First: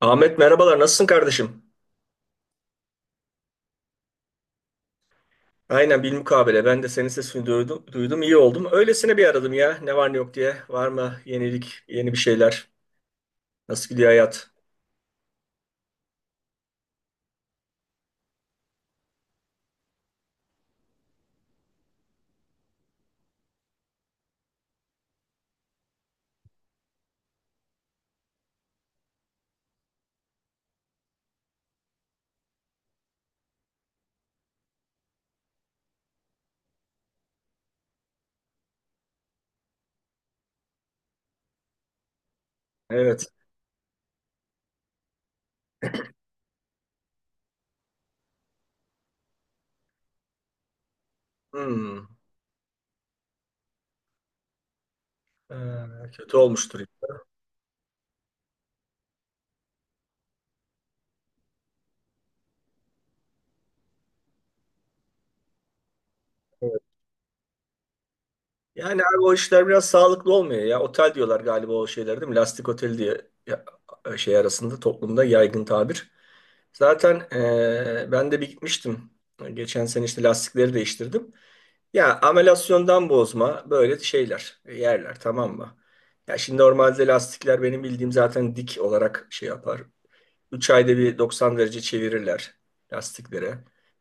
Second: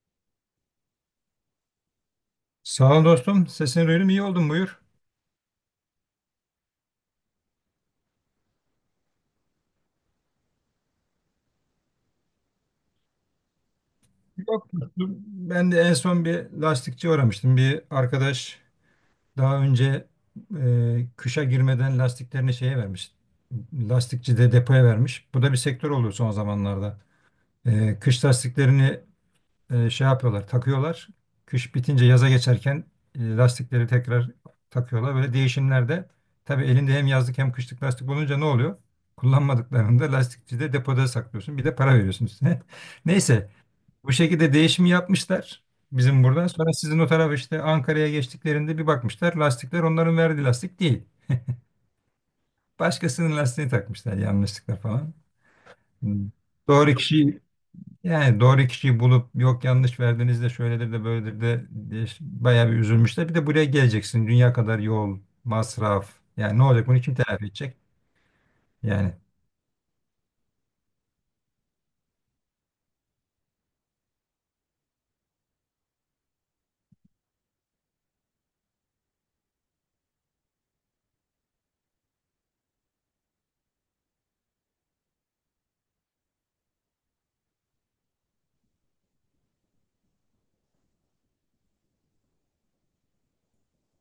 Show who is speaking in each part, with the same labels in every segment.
Speaker 1: Ahmet merhabalar nasılsın kardeşim?
Speaker 2: Sağ ol dostum. Sesini duydum. İyi oldun. Buyur.
Speaker 1: Aynen bilmukabele ben de senin sesini duydum, duydum iyi oldum. Öylesine bir aradım ya ne var ne yok diye. Var mı yenilik yeni bir şeyler? Nasıl gidiyor hayat?
Speaker 2: Yok, dostum. Ben de en son bir lastikçi uğramıştım. Bir arkadaş daha önce kışa girmeden lastiklerini şeye vermiş. Lastikçi de depoya vermiş. Bu da bir sektör oluyor son zamanlarda. E, kış lastiklerini şey yapıyorlar, takıyorlar. Kış bitince yaza geçerken lastikleri tekrar takıyorlar. Böyle değişimlerde tabii elinde hem yazlık hem kışlık lastik olunca ne oluyor? Kullanmadıklarında lastikçide depoda saklıyorsun. Bir de para veriyorsun üstüne.
Speaker 1: Evet.
Speaker 2: Neyse bu şekilde değişimi yapmışlar bizim burada. Sonra sizin o tarafa işte Ankara'ya geçtiklerinde bir bakmışlar, lastikler onların verdiği lastik değil.
Speaker 1: Hmm.
Speaker 2: Başkasının lastiğini takmışlar yanlışlıkla falan.
Speaker 1: Ee,
Speaker 2: Hmm.
Speaker 1: kötü olmuştur.
Speaker 2: Doğru kişi, yani doğru kişiyi bulup yok yanlış verdiniz de şöyledir de böyledir de diye bayağı bir üzülmüşler. Bir de buraya geleceksin. Dünya kadar yol, masraf. Yani ne
Speaker 1: Evet.
Speaker 2: olacak? Bunu kim telafi edecek?
Speaker 1: Yani
Speaker 2: Yani.
Speaker 1: abi o işler biraz sağlıklı olmuyor ya. Otel diyorlar galiba o şeyler değil mi? Lastik otel diye ya- şey arasında toplumda yaygın tabir. Zaten ben de bir gitmiştim. Geçen sene işte lastikleri değiştirdim. Ya amelasyondan bozma böyle şeyler, yerler tamam mı? Ya şimdi normalde lastikler benim bildiğim zaten dik olarak şey yapar. 3 ayda bir 90 derece çevirirler lastikleri.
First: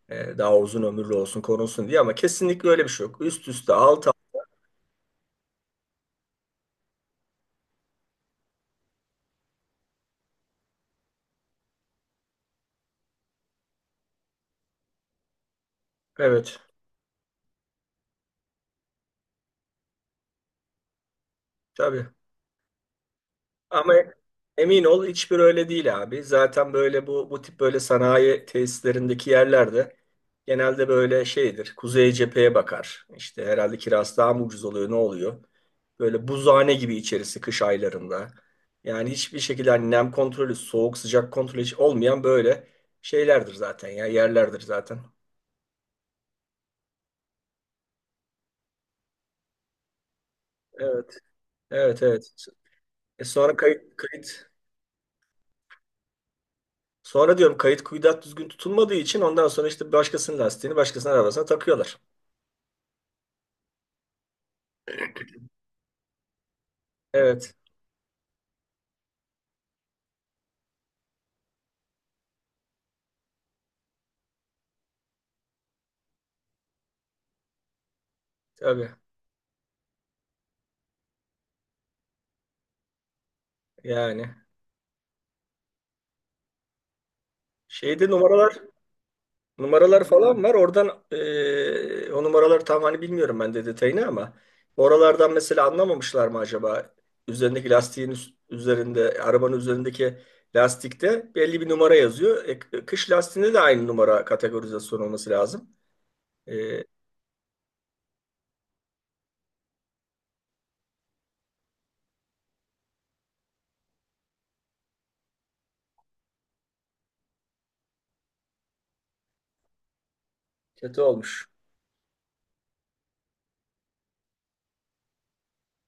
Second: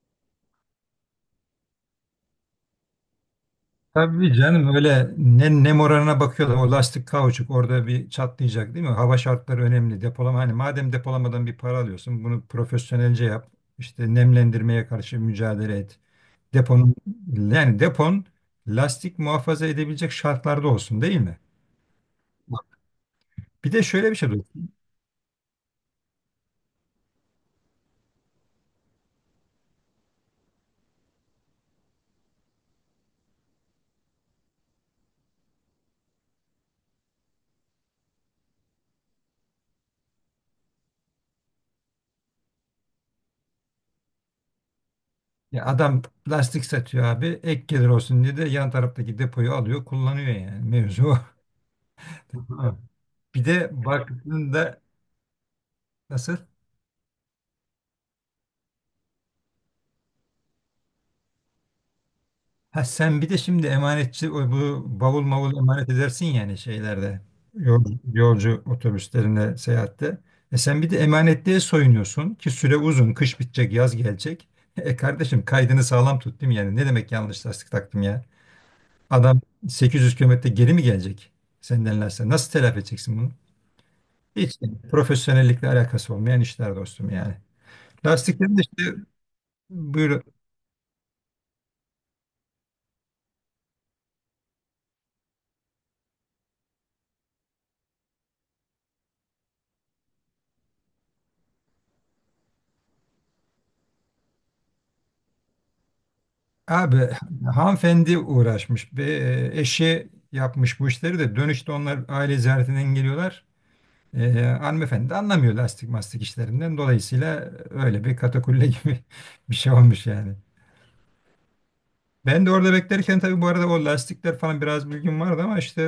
Speaker 1: Daha uzun ömürlü olsun korunsun diye ama kesinlikle öyle bir şey yok. Üst üste alt alt.
Speaker 2: Tabii canım, öyle ne moralına bakıyorlar. O lastik kauçuk orada bir çatlayacak değil mi? Hava şartları önemli. Depolama, hani madem depolamadan bir para alıyorsun bunu profesyonelce yap. İşte nemlendirmeye karşı mücadele et.
Speaker 1: Evet,
Speaker 2: Deponun, yani depon lastik muhafaza edebilecek şartlarda olsun değil mi?
Speaker 1: tabii.
Speaker 2: Bir de
Speaker 1: Ama
Speaker 2: şöyle bir şey duydum.
Speaker 1: emin ol hiçbir öyle değil abi. Zaten böyle bu tip böyle sanayi tesislerindeki yerlerde genelde böyle şeydir. Kuzey cepheye bakar. İşte herhalde kirası daha mı ucuz oluyor ne oluyor? Böyle buzhane gibi içerisi kış aylarında. Yani hiçbir şekilde hani nem kontrolü, soğuk sıcak kontrolü hiç olmayan böyle şeylerdir zaten ya yerlerdir zaten.
Speaker 2: Ya adam plastik satıyor abi. Ek gelir olsun diye de yan taraftaki depoyu alıyor, kullanıyor yani. Mevzu
Speaker 1: Evet,
Speaker 2: o.
Speaker 1: evet, evet.
Speaker 2: Ha. Bir
Speaker 1: Sonra
Speaker 2: de
Speaker 1: kayıt, kayıt.
Speaker 2: baktığında nasıl?
Speaker 1: Sonra diyorum kayıt kuyudat düzgün tutulmadığı için ondan sonra işte başkasının lastiğini başkasının arabasına takıyorlar.
Speaker 2: Ha, sen bir de şimdi emanetçi, o bu bavul mavul emanet edersin yani şeylerde.
Speaker 1: Evet,
Speaker 2: Yol, Yolcu otobüslerinde seyahatte. E sen bir de emanetliğe soyunuyorsun ki süre uzun. Kış bitecek, yaz gelecek. E kardeşim, kaydını sağlam tut değil mi yani? Ne demek yanlış lastik taktım ya?
Speaker 1: tabii.
Speaker 2: Adam 800 kilometre geri mi gelecek senden lastik? Nasıl telafi edeceksin bunu?
Speaker 1: Yani
Speaker 2: Hiç profesyonellikle alakası olmayan işler dostum, yani.
Speaker 1: şeyde numaralar.
Speaker 2: Lastiklerin de işte
Speaker 1: Numaralar
Speaker 2: buyur
Speaker 1: falan var. Oradan o numaraları tam hani bilmiyorum ben de detayını ama oralardan mesela anlamamışlar mı acaba? Üzerindeki lastiğin üzerinde, arabanın üzerindeki lastikte belli bir numara yazıyor. Kış lastiğinde de aynı numara kategorizasyon olması lazım. Eee,
Speaker 2: abi, hanımefendi uğraşmış. Eşi yapmış bu işleri, de dönüşte onlar aile ziyaretinden geliyorlar. E, hanımefendi de anlamıyor lastik mastik işlerinden. Dolayısıyla öyle bir katakulle gibi bir şey olmuş yani.
Speaker 1: kötü olmuş.
Speaker 2: Ben de orada beklerken tabii bu arada o lastikler falan biraz bilgim vardı ama işte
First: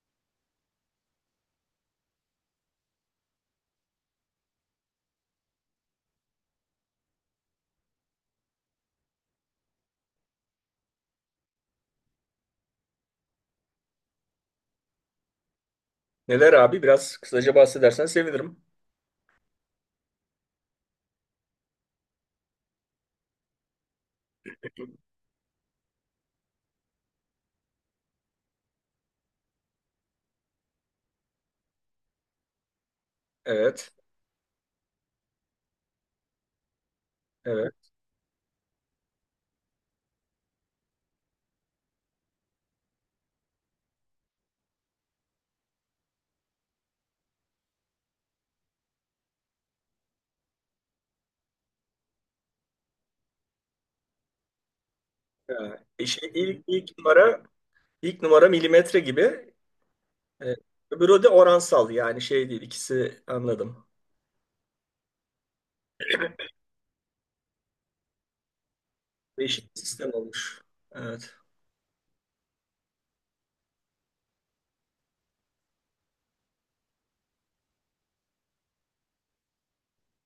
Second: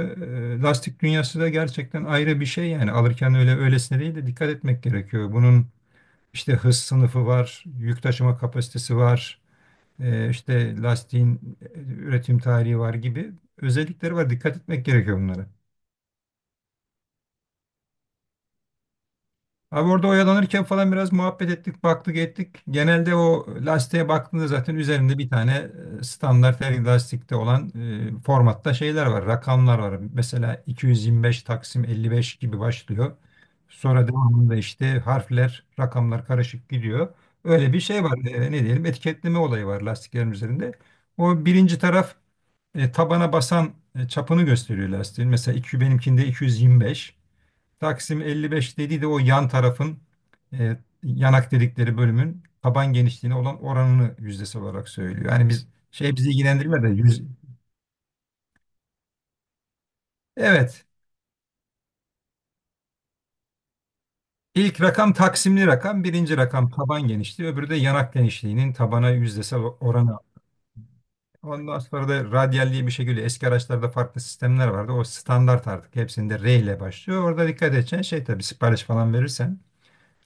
Speaker 2: lastik dünyası da gerçekten ayrı bir şey, yani alırken öyle öylesine değil de dikkat etmek gerekiyor. Bunun İşte hız sınıfı var, yük taşıma kapasitesi var, işte lastiğin üretim tarihi var gibi özellikleri var. Dikkat etmek gerekiyor bunlara.
Speaker 1: Neler abi? Biraz kısaca bahsedersen sevinirim.
Speaker 2: Abi orada oyalanırken falan biraz muhabbet ettik, baktık ettik. Genelde o lastiğe baktığında zaten üzerinde bir tane standart her lastikte olan formatta şeyler var, rakamlar var. Mesela 225 taksim 55 gibi başlıyor.
Speaker 1: Evet,
Speaker 2: Sonra devamında işte harfler, rakamlar karışık gidiyor. Öyle bir
Speaker 1: evet.
Speaker 2: şey var. Ne diyelim, etiketleme olayı var lastiklerin üzerinde. O birinci taraf, tabana basan çapını gösteriyor lastiğin. Mesela iki, benimkinde 225. Taksim 55 dediği de o yan tarafın, e, yanak dedikleri bölümün taban genişliğine olan oranını yüzdesi olarak söylüyor. Yani biz
Speaker 1: Ha,
Speaker 2: şey,
Speaker 1: İşte
Speaker 2: bizi
Speaker 1: ilk,
Speaker 2: ilgilendirmiyor da
Speaker 1: ilk
Speaker 2: yüz...
Speaker 1: numara ilk numara milimetre gibi. E,
Speaker 2: Evet.
Speaker 1: öbürü de oransal yani şey değil. İkisi anladım.
Speaker 2: İlk rakam, taksimli rakam, birinci rakam taban genişliği, öbürü de yanak genişliğinin tabana yüzdesel
Speaker 1: Değişik bir sistem
Speaker 2: oranı.
Speaker 1: olmuş. Evet.
Speaker 2: Ondan sonra da radyal diye bir şey geliyor. Eski araçlarda farklı sistemler vardı. O standart artık. Hepsinde R ile başlıyor. Orada dikkat edeceksin, şey tabii sipariş falan verirsen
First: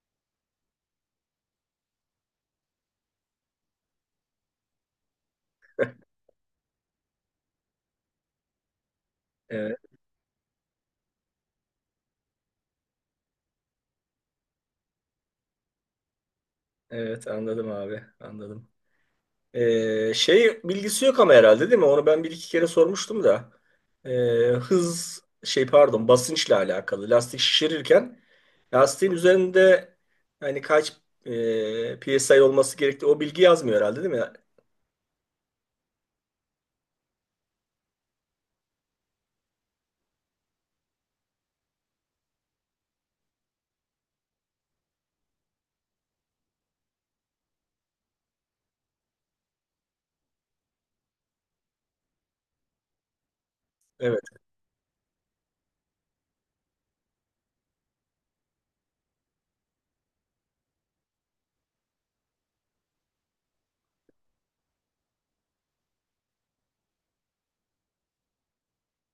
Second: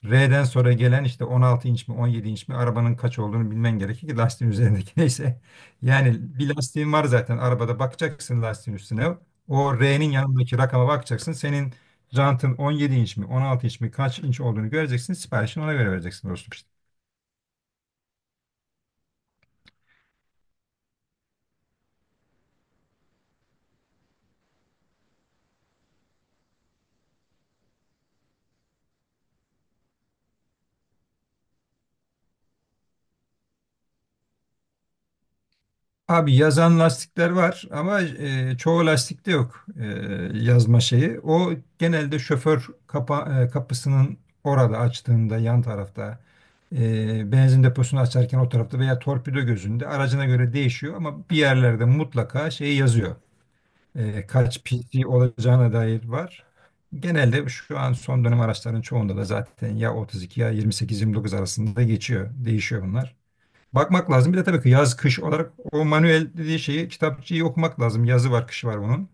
Speaker 2: R'den sonra gelen işte 16 inç mi 17 inç mi, arabanın kaç olduğunu bilmen gerekir ki lastiğin üzerindeki neyse. Yani bir lastiğin var zaten arabada, bakacaksın lastiğin üstüne.
Speaker 1: Evet,
Speaker 2: O R'nin yanındaki rakama bakacaksın. Senin jantın 17 inç mi 16 inç mi kaç inç olduğunu göreceksin. Siparişini ona göre vereceksin dostum, işte.
Speaker 1: evet anladım abi, anladım. Şey bilgisi yok ama herhalde değil mi? Onu ben bir iki kere sormuştum da. Ee, hız şey pardon basınçla alakalı. Lastik şişirirken lastiğin üzerinde hani kaç PSI olması gerektiği o bilgi yazmıyor herhalde değil mi?
Speaker 2: Abi yazan lastikler var ama çoğu lastikte yok yazma şeyi. O genelde şoför kapısının orada açtığında yan tarafta, benzin deposunu açarken o tarafta veya torpido gözünde aracına göre değişiyor ama bir yerlerde mutlaka şey yazıyor.
Speaker 1: Evet,
Speaker 2: E, kaç PC olacağına dair var. Genelde şu an son dönem araçların çoğunda da zaten ya 32 ya 28-29 arasında geçiyor. Değişiyor bunlar. Bakmak lazım. Bir de tabii ki yaz kış olarak o manuel dediği şeyi, kitapçıyı okumak lazım. Yazı var kışı var bunun.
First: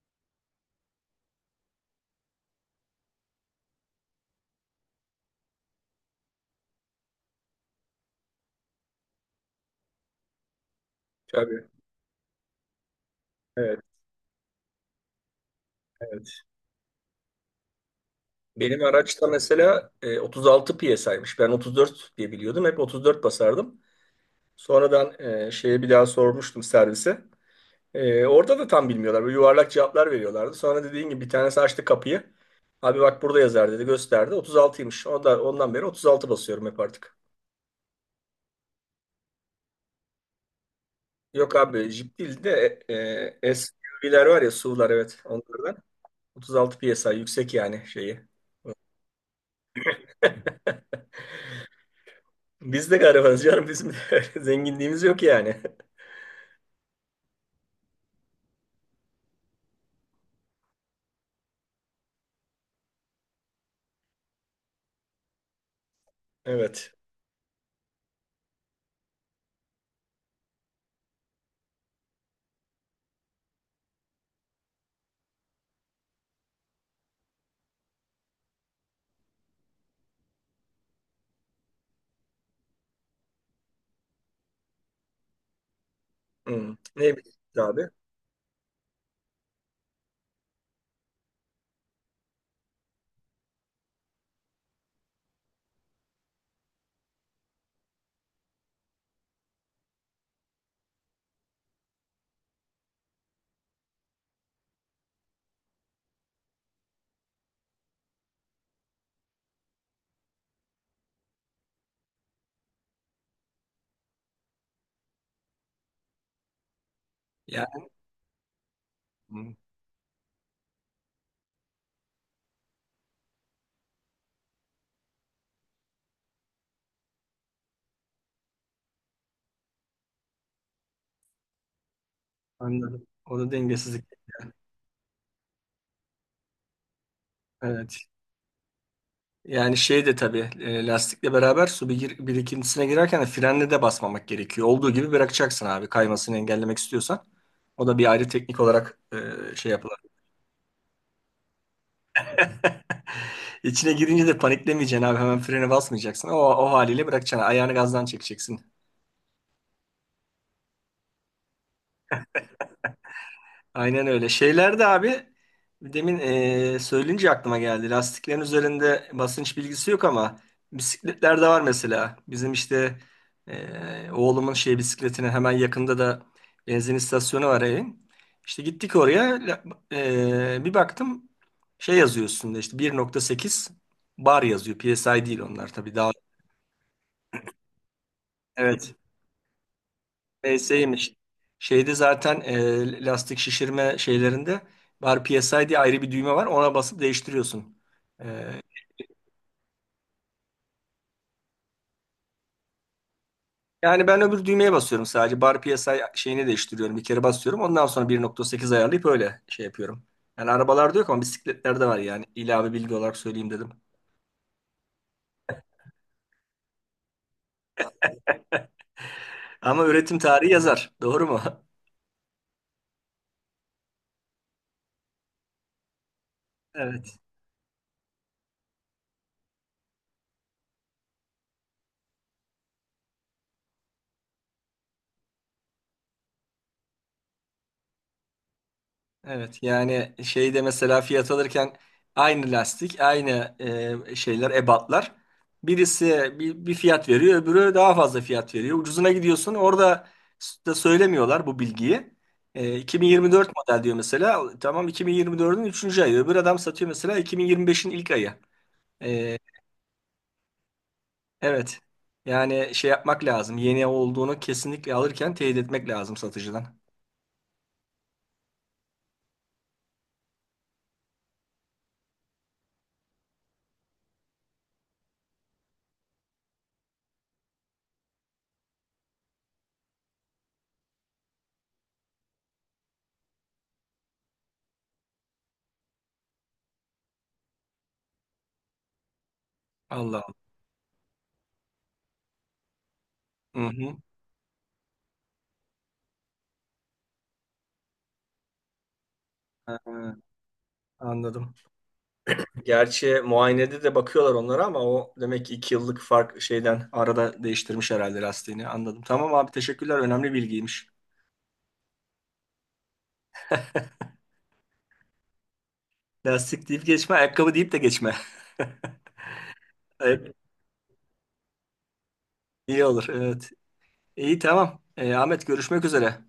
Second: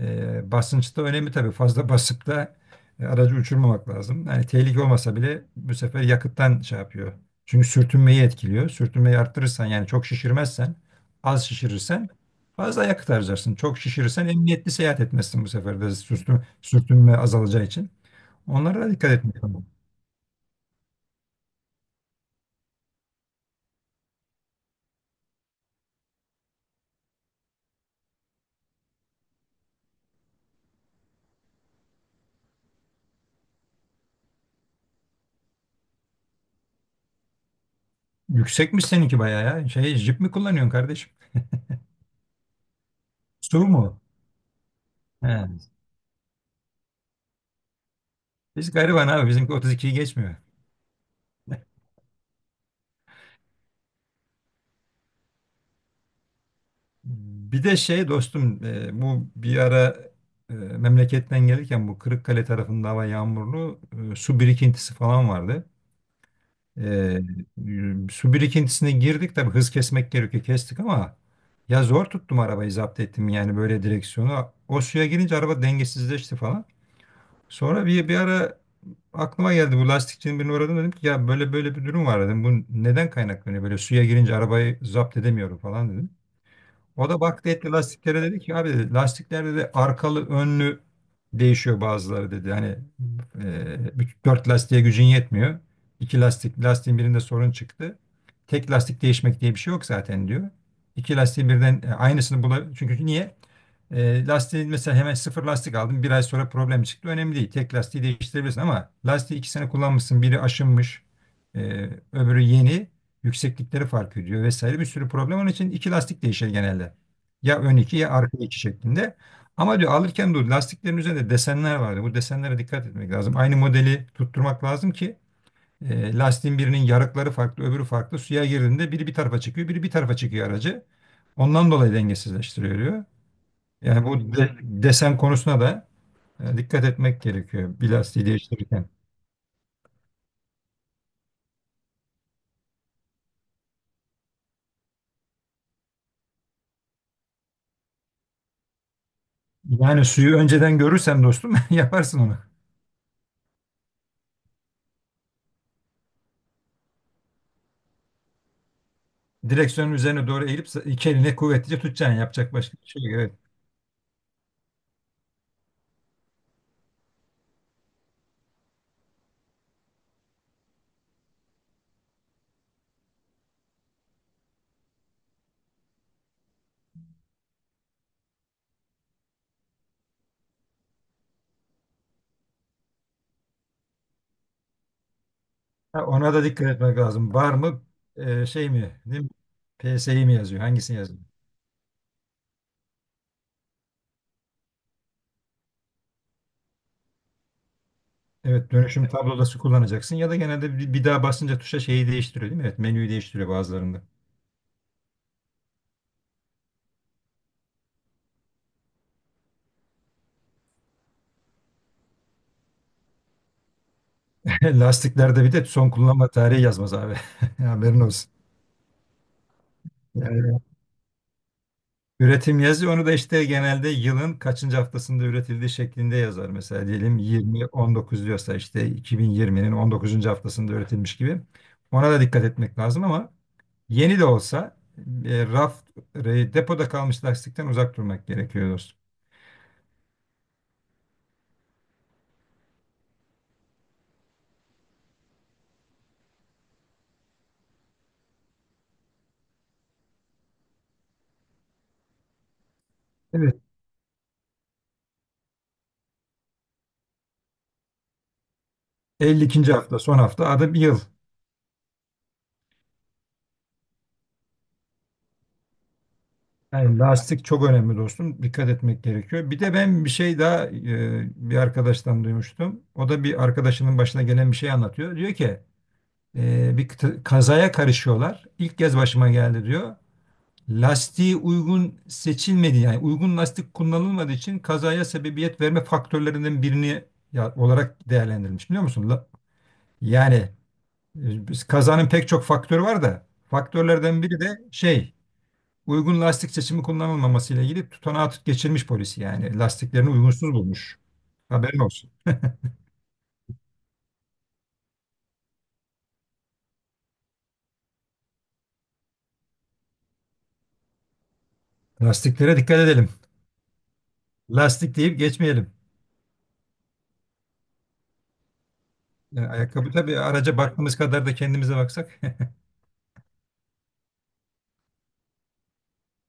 Speaker 2: Basınç önemli tabii. Fazla basıp da aracı uçurmamak lazım. Yani tehlike olmasa bile bu sefer yakıttan şey yapıyor. Çünkü sürtünmeyi etkiliyor. Sürtünmeyi arttırırsan, yani çok şişirmezsen az
Speaker 1: tabii.
Speaker 2: şişirirsen fazla yakıt harcarsın. Çok
Speaker 1: Evet,
Speaker 2: şişirirsen emniyetli seyahat etmezsin bu sefer de,
Speaker 1: evet.
Speaker 2: sürtünme azalacağı için. Onlara
Speaker 1: Benim
Speaker 2: da dikkat
Speaker 1: araçta
Speaker 2: etmek lazım.
Speaker 1: mesela 36 PSI'ymış. Ben 34 diye biliyordum. Hep 34 basardım. Sonradan şeye bir daha sormuştum servise. Orada da tam bilmiyorlar. Böyle yuvarlak cevaplar veriyorlardı. Sonra dediğin gibi bir tanesi açtı kapıyı. Abi bak burada yazar dedi gösterdi. 36'ymış. Ondan beri 36 basıyorum hep artık.
Speaker 2: Yüksekmiş seninki bayağı ya. Şey, jip mi kullanıyorsun kardeşim?
Speaker 1: Yok abi jip değil de
Speaker 2: Su mu?
Speaker 1: SUV'ler var ya SUV'lar evet
Speaker 2: He.
Speaker 1: onlardan. 36 psi yüksek yani şeyi.
Speaker 2: Biz gariban abi, bizimki 32'yi geçmiyor.
Speaker 1: Biz de garibanız canım bizim de zenginliğimiz yok yani.
Speaker 2: Bir de şey dostum, bu bir ara memleketten gelirken bu Kırıkkale tarafında hava yağmurlu, su birikintisi falan vardı. E,
Speaker 1: Evet.
Speaker 2: su birikintisine girdik, tabii hız kesmek gerekiyor, kestik ama ya zor tuttum arabayı, zapt ettim yani böyle direksiyonu. O suya girince araba dengesizleşti falan. Sonra bir ara aklıma geldi, bu lastikçinin birini uğradım, dedim ki ya böyle böyle bir durum var dedim. Bu neden kaynaklanıyor, böyle suya girince arabayı zapt edemiyorum falan.
Speaker 1: Hmm.
Speaker 2: O
Speaker 1: Ne
Speaker 2: da
Speaker 1: bileyim
Speaker 2: baktı etti
Speaker 1: abi.
Speaker 2: lastiklere, dedi ki abi dedi, lastiklerde de arkalı önlü değişiyor bazıları dedi. Hani bütün dört lastiğe gücün yetmiyor. İki lastik Lastiğin birinde sorun çıktı. Tek lastik değişmek diye bir şey yok zaten diyor. İki lastiğin birden aynısını bulabilir. Çünkü niye? E, lastiği mesela hemen sıfır lastik aldım, bir ay sonra problem çıktı. Önemli değil. Tek lastiği değiştirebilirsin ama lastiği iki sene kullanmışsın. Biri aşınmış, e, öbürü yeni. Yükseklikleri fark ediyor vesaire, bir sürü problem. Onun için iki lastik değişir genelde. Ya ön
Speaker 1: Yani
Speaker 2: iki ya arka iki şeklinde.
Speaker 1: hmm,
Speaker 2: Ama diyor alırken dur, lastiklerin üzerinde desenler vardı. Bu desenlere dikkat etmek lazım. Aynı modeli tutturmak lazım ki lastiğin birinin yarıkları farklı, öbürü farklı. Suya girdiğinde biri bir tarafa çıkıyor, biri bir tarafa çıkıyor aracı. Ondan dolayı dengesizleştiriyor diyor.
Speaker 1: anladım. O da dengesizlik.
Speaker 2: Yani bu desen konusuna da dikkat etmek gerekiyor bir
Speaker 1: Evet.
Speaker 2: lastiği değiştirirken.
Speaker 1: Yani şey de tabii lastikle beraber su birikintisine girerken de frenle de basmamak gerekiyor. Olduğu gibi bırakacaksın abi kaymasını engellemek istiyorsan. O da bir ayrı teknik olarak şey yapılır.
Speaker 2: Yani suyu önceden görürsen dostum, yaparsın onu.
Speaker 1: İçine girince de paniklemeyeceksin abi hemen frene basmayacaksın. O haliyle bırakacaksın ayağını gazdan çekeceksin.
Speaker 2: Direksiyonun üzerine doğru eğilip iki eline kuvvetlice tutacaksın. Yapacak başka bir şey yok. Evet.
Speaker 1: Aynen öyle. Şeyler de abi demin söyleyince aklıma geldi. Lastiklerin üzerinde basınç bilgisi yok ama bisikletlerde var mesela. Bizim işte oğlumun şey bisikletine hemen yakında da benzin istasyonu var evin. İşte gittik oraya bir baktım şey yazıyor üstünde işte 1.8 bar yazıyor. PSI değil onlar tabii
Speaker 2: Ha,
Speaker 1: daha.
Speaker 2: ona da dikkat etmek lazım. Var mı şey
Speaker 1: Evet.
Speaker 2: mi değil mi? PS'yi mi yazıyor? Hangisini
Speaker 1: PS'ymiş.
Speaker 2: yazıyor?
Speaker 1: Şeyde zaten lastik şişirme şeylerinde bar PSI diye ayrı bir düğme var. Ona basıp değiştiriyorsun. E,
Speaker 2: Evet, dönüşüm tablodası kullanacaksın ya da genelde bir daha basınca tuşa şeyi değiştiriyor değil mi? Evet, menüyü değiştiriyor bazılarında.
Speaker 1: yani ben öbür düğmeye basıyorum sadece. Bar PSI şeyini değiştiriyorum. Bir kere basıyorum. Ondan sonra 1.8 ayarlayıp öyle şey yapıyorum. Yani arabalarda yok ama bisikletlerde var yani. İlave bilgi olarak söyleyeyim dedim.
Speaker 2: Lastiklerde bir de son kullanma tarihi yazmaz abi. Haberin olsun.
Speaker 1: Ama üretim tarihi
Speaker 2: Yani,
Speaker 1: yazar. Doğru mu?
Speaker 2: üretim yazıyor. Onu da işte genelde yılın kaçıncı haftasında üretildiği şeklinde yazar. Mesela
Speaker 1: Evet.
Speaker 2: diyelim 20-19 diyorsa işte 2020'nin 19. haftasında üretilmiş gibi. Ona da dikkat etmek lazım ama yeni de olsa, e, raf, depoda kalmış lastikten uzak durmak gerekiyor dostum.
Speaker 1: Evet yani şeyde mesela fiyat alırken aynı lastik, aynı şeyler, ebatlar. Birisi bir fiyat veriyor, öbürü daha fazla fiyat veriyor. Ucuzuna gidiyorsun. Orada da söylemiyorlar bu bilgiyi. 2024
Speaker 2: Evet.
Speaker 1: model diyor mesela. Tamam 2024'ün üçüncü ayı. Öbür adam satıyor mesela 2025'in ilk ayı. E,
Speaker 2: 52. hafta, son hafta, adı bir yıl.
Speaker 1: Evet. Yani şey yapmak lazım. Yeni olduğunu kesinlikle alırken teyit etmek lazım satıcıdan.
Speaker 2: Yani lastik çok önemli dostum. Dikkat etmek gerekiyor. Bir de ben bir şey daha bir arkadaştan duymuştum. O da bir arkadaşının başına gelen bir şey anlatıyor. Diyor ki, bir kazaya karışıyorlar. İlk kez başıma geldi diyor. Lastiği uygun seçilmedi, yani uygun lastik kullanılmadığı için kazaya sebebiyet verme faktörlerinden birini ya, olarak değerlendirilmiş, biliyor musun?
Speaker 1: Allah Allah.
Speaker 2: Yani kazanın pek çok faktörü var da
Speaker 1: Hı hı.
Speaker 2: faktörlerden biri de şey, uygun lastik seçimi kullanılmaması ile ilgili tutanağı geçirmiş polisi, yani
Speaker 1: Ha,
Speaker 2: lastiklerini uygunsuz bulmuş.
Speaker 1: anladım.
Speaker 2: Haberin olsun.
Speaker 1: Gerçi muayenede de bakıyorlar onlara ama o demek ki 2 yıllık fark şeyden arada değiştirmiş herhalde lastiğini. Anladım. Tamam abi teşekkürler. Önemli bilgiymiş.
Speaker 2: Lastiklere dikkat edelim. Lastik deyip geçmeyelim.
Speaker 1: Lastik deyip geçme, ayakkabı deyip de geçme.
Speaker 2: Ya, ayakkabı tabii,
Speaker 1: Evet,
Speaker 2: araca baktığımız kadar da kendimize baksak.
Speaker 1: iyi olur. Evet. İyi tamam. Ahmet görüşmek üzere.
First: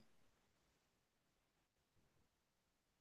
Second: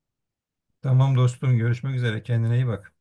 Speaker 2: Tamam dostum, görüşmek üzere, kendine iyi bak.